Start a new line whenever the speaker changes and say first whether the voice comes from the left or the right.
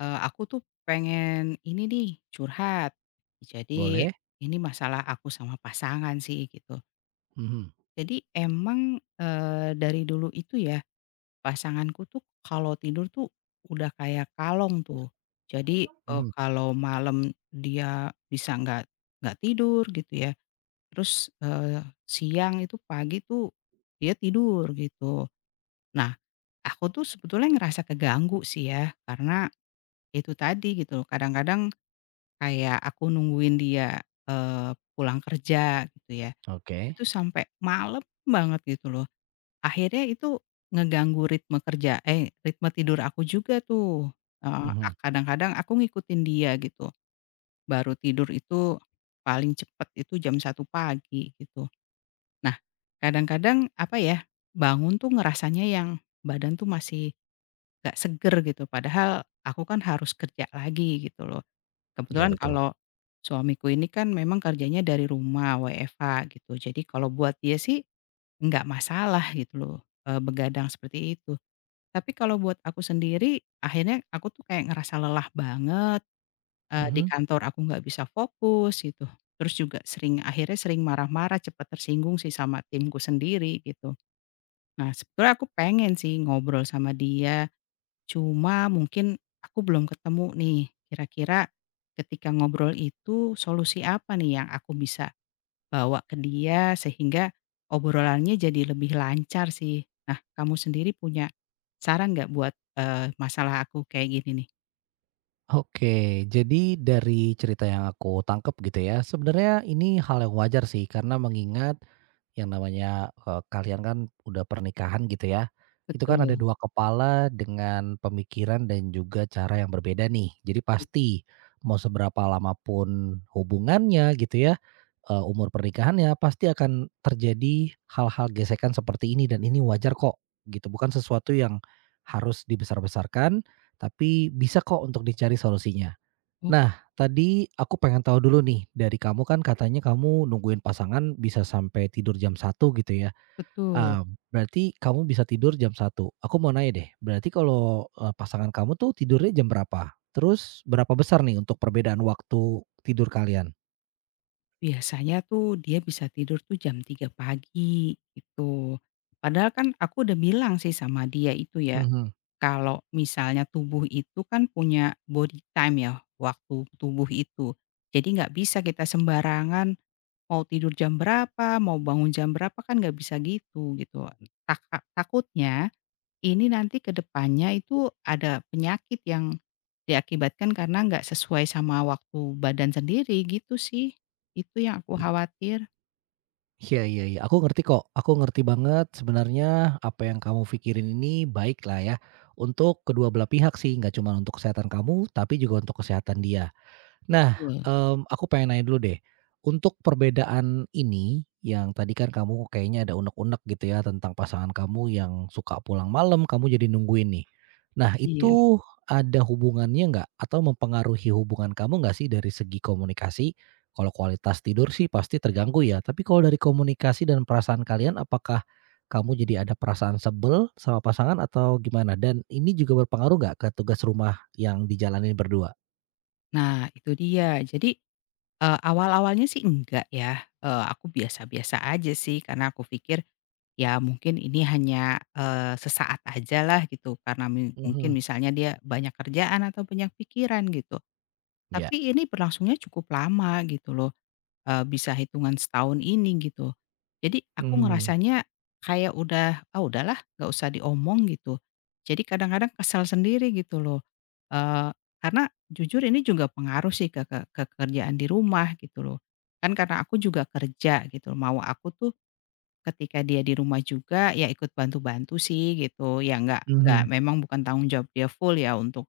left: Aku tuh pengen ini nih curhat. Jadi
right: Boleh,
left: ini masalah aku sama pasangan sih gitu.
right: mhm
left: Jadi emang, dari dulu itu ya pasanganku tuh kalau tidur tuh udah kayak kalong tuh. Jadi,
right: mhm,
left: kalau malam dia bisa nggak tidur gitu ya. Terus, siang itu pagi tuh dia tidur gitu. Nah, aku tuh sebetulnya ngerasa keganggu sih ya karena itu tadi gitu. Kadang-kadang kayak aku nungguin dia, pulang kerja gitu ya,
right: oke,
left: itu sampai malam banget gitu loh. Akhirnya itu ngeganggu ritme kerja eh, ritme tidur aku juga tuh, heeh,
right: mhm,
left: kadang-kadang aku ngikutin dia gitu, baru tidur itu paling cepet itu jam satu pagi gitu. Nah, kadang-kadang apa ya, bangun tuh ngerasanya yang badan tuh masih gak seger gitu, padahal aku kan harus kerja lagi gitu loh.
right: iya
left: Kebetulan
right: betul,
left: kalau suamiku ini kan memang kerjanya dari rumah, WFH gitu. Jadi kalau buat dia sih nggak masalah gitu loh, begadang seperti itu. Tapi kalau buat aku sendiri, akhirnya aku tuh kayak ngerasa lelah banget, di
right: mhm.
left: kantor aku nggak bisa fokus gitu. Terus juga sering akhirnya sering marah-marah, cepat tersinggung sih sama timku sendiri gitu. Nah sebetulnya aku pengen sih ngobrol sama dia. Cuma mungkin aku belum ketemu nih, kira-kira ketika ngobrol itu solusi apa nih yang aku bisa bawa ke dia sehingga obrolannya jadi lebih lancar sih. Nah, kamu sendiri punya saran nggak buat, masalah aku kayak gini nih?
right: Oke, jadi dari cerita yang aku tangkep gitu ya, sebenarnya ini hal yang wajar sih karena mengingat yang namanya, kalian kan udah pernikahan gitu ya, itu kan ada
left: Betul,
right: 2 kepala dengan pemikiran dan juga cara yang berbeda nih. Jadi
left: gitu.
right: pasti mau seberapa lama pun hubungannya gitu ya, umur pernikahannya pasti akan terjadi hal-hal gesekan seperti ini dan ini wajar kok gitu, bukan sesuatu yang harus dibesar-besarkan tapi bisa kok untuk dicari solusinya.
left: Oh,
right: Nah, tadi aku pengen tahu dulu nih, dari kamu kan katanya kamu nungguin pasangan bisa sampai tidur jam 1 gitu ya.
left: betul.
right: Ah, berarti kamu bisa tidur jam 1. Aku mau nanya deh, berarti kalau, pasangan kamu tuh tidurnya jam berapa? Terus berapa besar nih untuk perbedaan waktu tidur kalian?
left: Biasanya tuh dia bisa tidur tuh jam tiga pagi, gitu. Padahal kan aku udah bilang sih sama dia itu ya,
right: Mhm.
left: kalau misalnya tubuh itu kan punya body time ya, waktu tubuh itu. Jadi nggak bisa kita sembarangan mau tidur jam berapa, mau bangun jam berapa kan nggak bisa gitu, gitu. Tak Takutnya ini nanti ke depannya itu ada penyakit yang diakibatkan karena nggak sesuai sama waktu badan sendiri gitu sih. Itu yang aku khawatir.
right: Iya iya iya, aku ngerti kok, aku ngerti banget sebenarnya apa yang kamu pikirin ini baik lah ya, untuk kedua belah pihak sih, nggak cuma untuk kesehatan kamu, tapi juga untuk kesehatan dia. Nah,
left: Betul,
right: aku pengen nanya dulu deh, untuk perbedaan ini yang tadi kan kamu kayaknya ada unek-unek gitu ya tentang pasangan kamu yang suka pulang malam, kamu jadi nungguin nih. Nah
left: iya.
right: itu ada hubungannya nggak atau mempengaruhi hubungan kamu nggak sih dari segi komunikasi? Kalau kualitas tidur sih pasti terganggu ya, tapi kalau dari komunikasi dan perasaan kalian apakah kamu jadi ada perasaan sebel sama pasangan atau gimana? Dan ini juga berpengaruh nggak ke tugas rumah yang dijalanin berdua?
left: Nah itu dia. Jadi awal-awalnya sih enggak ya, aku biasa-biasa aja sih karena aku pikir ya mungkin ini hanya, sesaat aja lah gitu karena mungkin
right: Mhm,
left: misalnya dia banyak kerjaan atau banyak pikiran gitu.
right: iya.
left: Tapi ini berlangsungnya cukup lama gitu loh. Bisa hitungan setahun ini gitu. Jadi aku
right: Mhm
left: ngerasanya kayak udah, "Ah, udahlah nggak usah diomong," gitu. Jadi kadang-kadang kesal sendiri gitu loh, eee, karena jujur ini juga pengaruh sih ke ke kerjaan di rumah gitu loh. Kan karena aku juga kerja gitu, mau aku tuh ketika dia di rumah juga ya ikut bantu-bantu sih gitu, ya nggak
right: mhm,
left: memang bukan tanggung jawab dia full ya untuk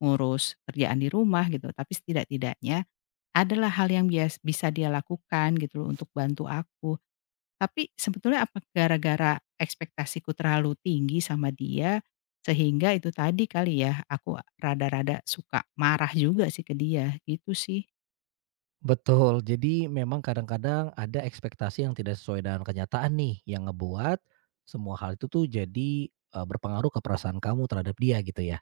left: ngurus kerjaan di rumah gitu, tapi setidak-tidaknya adalah hal yang bisa dia lakukan gitu loh untuk bantu aku. Tapi sebetulnya apa gara-gara ekspektasiku terlalu tinggi sama dia, sehingga itu tadi kali ya aku rada-rada suka marah juga sih ke dia, gitu sih.
right: betul. Jadi memang kadang-kadang ada ekspektasi yang tidak sesuai dengan kenyataan nih, yang ngebuat semua hal itu tuh jadi, berpengaruh ke perasaan kamu terhadap dia gitu ya.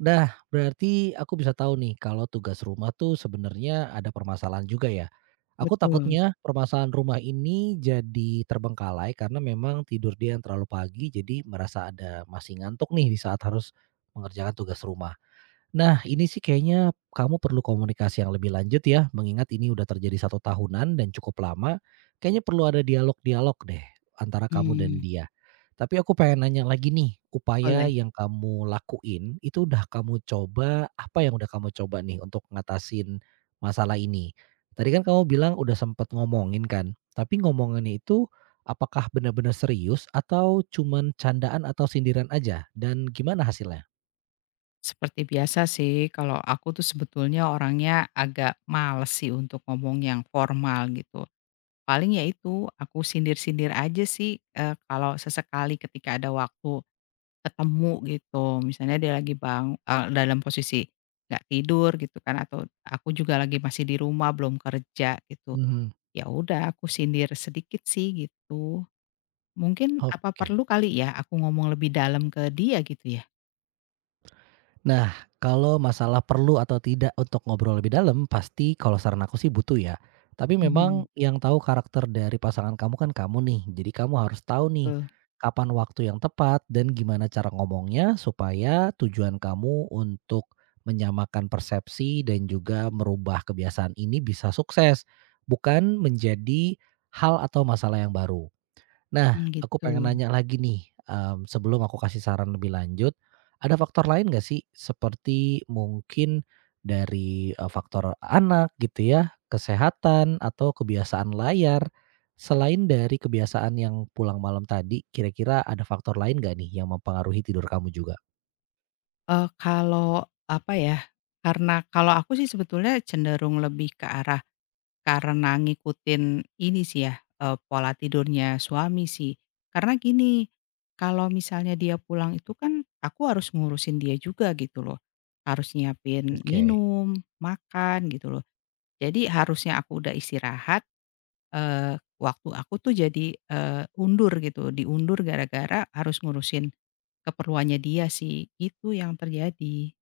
right: Nah, berarti aku bisa tahu nih kalau tugas rumah tuh sebenarnya ada permasalahan juga ya. Aku
left: Betul,
right: takutnya permasalahan rumah ini jadi terbengkalai karena memang tidur dia yang terlalu pagi, jadi merasa ada masih ngantuk nih di saat harus mengerjakan tugas rumah. Nah, ini sih kayaknya kamu perlu komunikasi yang lebih lanjut ya, mengingat ini udah terjadi satu tahunan dan cukup lama, kayaknya perlu ada dialog-dialog deh antara kamu dan
left: mmm,
right: dia. Tapi aku pengen nanya lagi nih, upaya
left: boleh.
right: yang kamu lakuin itu udah kamu coba apa yang udah kamu coba nih untuk ngatasin masalah ini? Tadi kan kamu bilang udah sempet ngomongin kan, tapi ngomongannya itu apakah benar-benar serius atau cuman candaan atau sindiran aja? Dan gimana hasilnya?
left: Seperti biasa sih kalau aku tuh sebetulnya orangnya agak males sih untuk ngomong yang formal gitu. Paling ya itu, aku sindir-sindir aja sih, kalau sesekali ketika ada waktu. Ketemu gitu, misalnya dia lagi dalam posisi nggak tidur gitu kan atau aku juga lagi masih di rumah belum kerja gitu,
right: Mhm,
left: ya udah aku sindir sedikit sih gitu. Mungkin apa
right: oke.
left: perlu kali ya aku ngomong lebih dalam ke dia gitu ya?
right: Nah, kalau masalah perlu atau tidak untuk ngobrol lebih dalam, pasti kalau saran aku sih butuh ya. Tapi
left: Mhm,
right: memang yang tahu karakter dari pasangan kamu kan kamu nih. Jadi kamu harus tahu nih
left: Eee,
right: kapan waktu yang tepat dan gimana cara ngomongnya supaya tujuan kamu untuk menyamakan persepsi dan juga merubah kebiasaan ini bisa sukses, bukan menjadi hal atau masalah yang baru. Nah, aku
left: gitu.
right: pengen nanya lagi nih, sebelum aku kasih saran lebih lanjut, ada faktor lain nggak sih? Seperti mungkin dari, faktor anak gitu ya, kesehatan atau kebiasaan layar. Selain dari kebiasaan yang pulang malam tadi, kira-kira ada faktor lain nggak nih yang mempengaruhi tidur kamu juga?
left: Kalau apa ya, karena kalau aku sih sebetulnya cenderung lebih ke arah karena ngikutin ini sih ya, pola tidurnya suami sih. Karena gini, kalau misalnya dia pulang itu kan aku harus ngurusin dia juga gitu loh. Harus nyiapin
right: Oke.
left: minum, makan gitu loh. Jadi harusnya aku udah istirahat, eee, waktu aku tuh jadi, eee, undur gitu, diundur gara-gara harus ngurusin keperluannya dia sih, itu yang terjadi,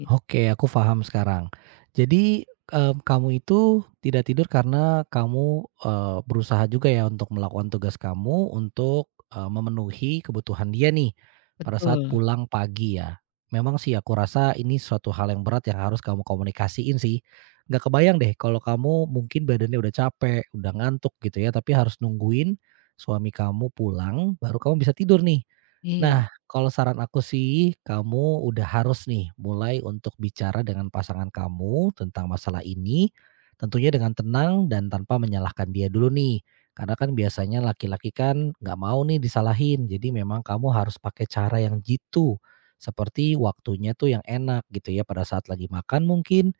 left: git
right: Oke, aku paham sekarang. Jadi, kamu itu tidak tidur karena kamu, berusaha juga ya untuk melakukan tugas kamu untuk, memenuhi kebutuhan dia nih pada saat
left: betul,
right: pulang pagi ya. Memang sih aku rasa ini suatu hal yang berat yang harus kamu komunikasiin sih. Nggak kebayang deh kalau kamu mungkin badannya udah capek, udah ngantuk gitu ya, tapi harus nungguin suami kamu pulang baru kamu bisa tidur nih.
left: iya,
right: Nah, kalau saran aku sih, kamu udah harus nih mulai untuk bicara dengan pasangan kamu tentang masalah ini, tentunya dengan tenang dan tanpa menyalahkan dia dulu nih. Karena kan biasanya laki-laki kan nggak mau nih disalahin, jadi memang kamu harus pakai cara yang jitu. Seperti waktunya tuh yang enak gitu ya pada saat lagi makan mungkin.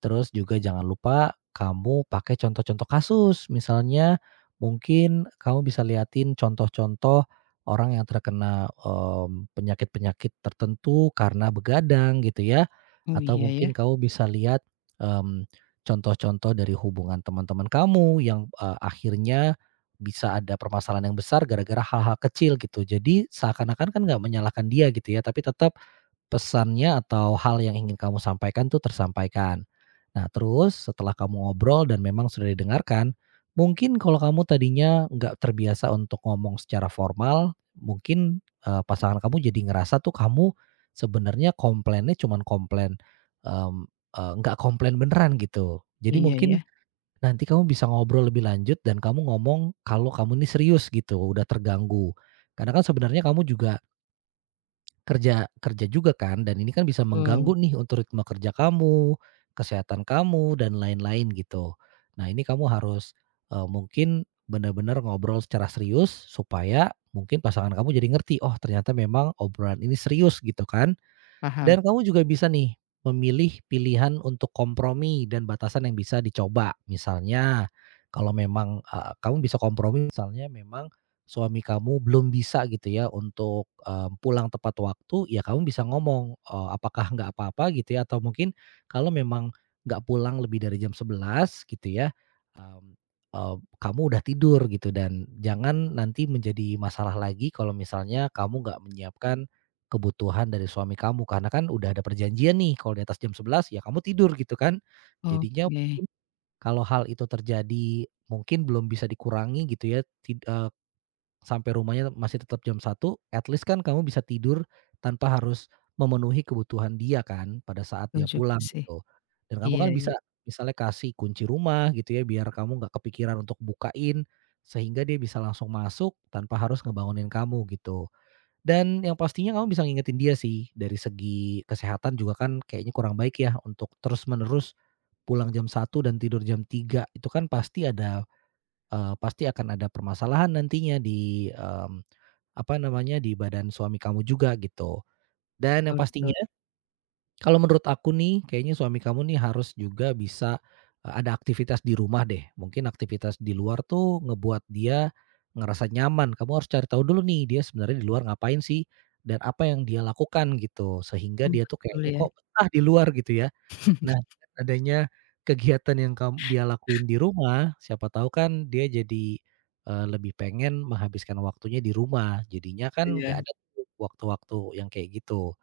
right: Terus juga jangan lupa kamu pakai contoh-contoh kasus, misalnya mungkin kamu bisa liatin contoh-contoh orang yang terkena, penyakit-penyakit tertentu karena begadang gitu ya,
left: oh
right: atau
left: iya ya,
right: mungkin kamu bisa lihat, mmm, contoh-contoh dari hubungan teman-teman kamu yang, akhirnya bisa ada permasalahan yang besar gara-gara hal-hal kecil gitu. Jadi seakan-akan kan nggak menyalahkan dia gitu ya, tapi tetap pesannya atau hal yang ingin kamu sampaikan tuh tersampaikan. Nah, terus setelah kamu ngobrol dan memang sudah didengarkan, mungkin kalau kamu tadinya nggak terbiasa untuk ngomong secara formal, mungkin, pasangan kamu jadi ngerasa tuh kamu sebenarnya komplainnya cuman komplain, mmm, nggak komplain beneran gitu. Jadi
left: iya ya,
right: mungkin nanti kamu bisa ngobrol lebih lanjut dan kamu ngomong kalau kamu ini serius gitu, udah terganggu. Karena kan sebenarnya kamu juga Kerja kerja juga kan dan ini kan bisa
left: betul,
right: mengganggu nih untuk ritme kerja kamu, kesehatan kamu, dan lain-lain gitu. Nah ini kamu harus, mungkin benar-benar ngobrol secara serius supaya mungkin pasangan kamu jadi ngerti, "Oh ternyata memang obrolan ini serius," gitu kan.
left: paham,
right: Dan kamu juga bisa nih memilih pilihan untuk kompromi dan batasan yang bisa dicoba. Misalnya kalau memang, kamu bisa kompromi misalnya memang suami kamu belum bisa gitu ya untuk, pulang tepat waktu, ya kamu bisa ngomong, apakah nggak apa-apa gitu ya atau mungkin kalau memang nggak pulang lebih dari jam 11 gitu ya, mmm, eee, kamu udah tidur gitu dan jangan nanti menjadi masalah lagi kalau misalnya kamu nggak menyiapkan kebutuhan dari suami kamu karena kan udah ada perjanjian nih kalau di atas jam 11 ya kamu tidur gitu kan. Jadinya
left: oke.
right: kalau hal itu terjadi mungkin belum bisa dikurangi gitu ya tid eee, sampai rumahnya masih tetap jam 1 at least kan kamu bisa tidur tanpa harus memenuhi kebutuhan dia kan pada saat
left: Betul
right: dia
left: juga
right: pulang
left: sih.
right: gitu. Dan kamu
left: Iya
right: kan
left: iya,
right: bisa misalnya kasih kunci rumah gitu ya biar kamu nggak kepikiran untuk bukain, sehingga dia bisa langsung masuk tanpa harus ngebangunin kamu gitu. Dan yang pastinya kamu bisa ngingetin dia sih, dari segi kesehatan juga kan kayaknya kurang baik ya untuk terus-menerus pulang jam 1 dan tidur jam 3 itu kan pasti akan ada permasalahan nantinya di, apa namanya, di badan suami kamu juga gitu. Dan yang
left: betul
right: pastinya
left: betul.
right: kalau menurut aku nih, kayaknya suami kamu nih harus juga bisa, ada aktivitas di rumah deh. Mungkin aktivitas di luar tuh ngebuat dia ngerasa nyaman. Kamu harus cari tahu dulu nih, dia sebenarnya di luar ngapain sih? Dan apa yang dia lakukan gitu, sehingga
left: Oh,
right: dia tuh
left: betul
right: kayaknya
left: ya.
right: kok betah di luar gitu ya. Nah, dengan adanya kegiatan yang dia lakuin di rumah, siapa tahu kan dia jadi, lebih pengen menghabiskan waktunya di rumah. Jadinya kan
left: Iya
right: nggak ada tuh waktu-waktu yang kayak gitu.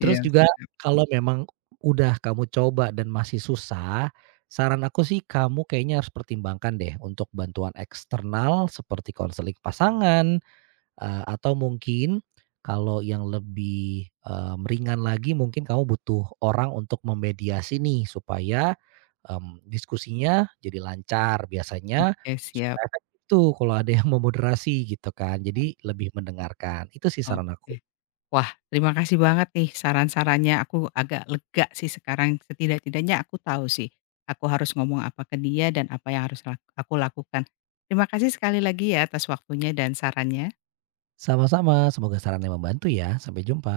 right: Terus
left: iya
right: juga
left: sih.
right: kalau memang udah kamu coba dan masih susah, saran aku sih kamu kayaknya harus pertimbangkan deh untuk bantuan eksternal seperti konseling pasangan, atau mungkin kalau yang lebih, ringan lagi mungkin kamu butuh orang untuk memediasi nih supaya, diskusinya jadi lancar biasanya
left: Oke, siap.
right: supaya efektif tuh kalau ada yang memoderasi gitu kan, jadi lebih mendengarkan. Itu sih saran aku.
left: Oke. Wah, terima kasih banget nih saran-sarannya, aku agak lega sih sekarang, setidak-tidaknya aku tahu sih, aku harus ngomong apa ke dia dan apa yang harus aku lakukan. Terima kasih sekali lagi ya atas waktunya dan sarannya.
right: Sama-sama, semoga sarannya membantu ya. Sampai jumpa.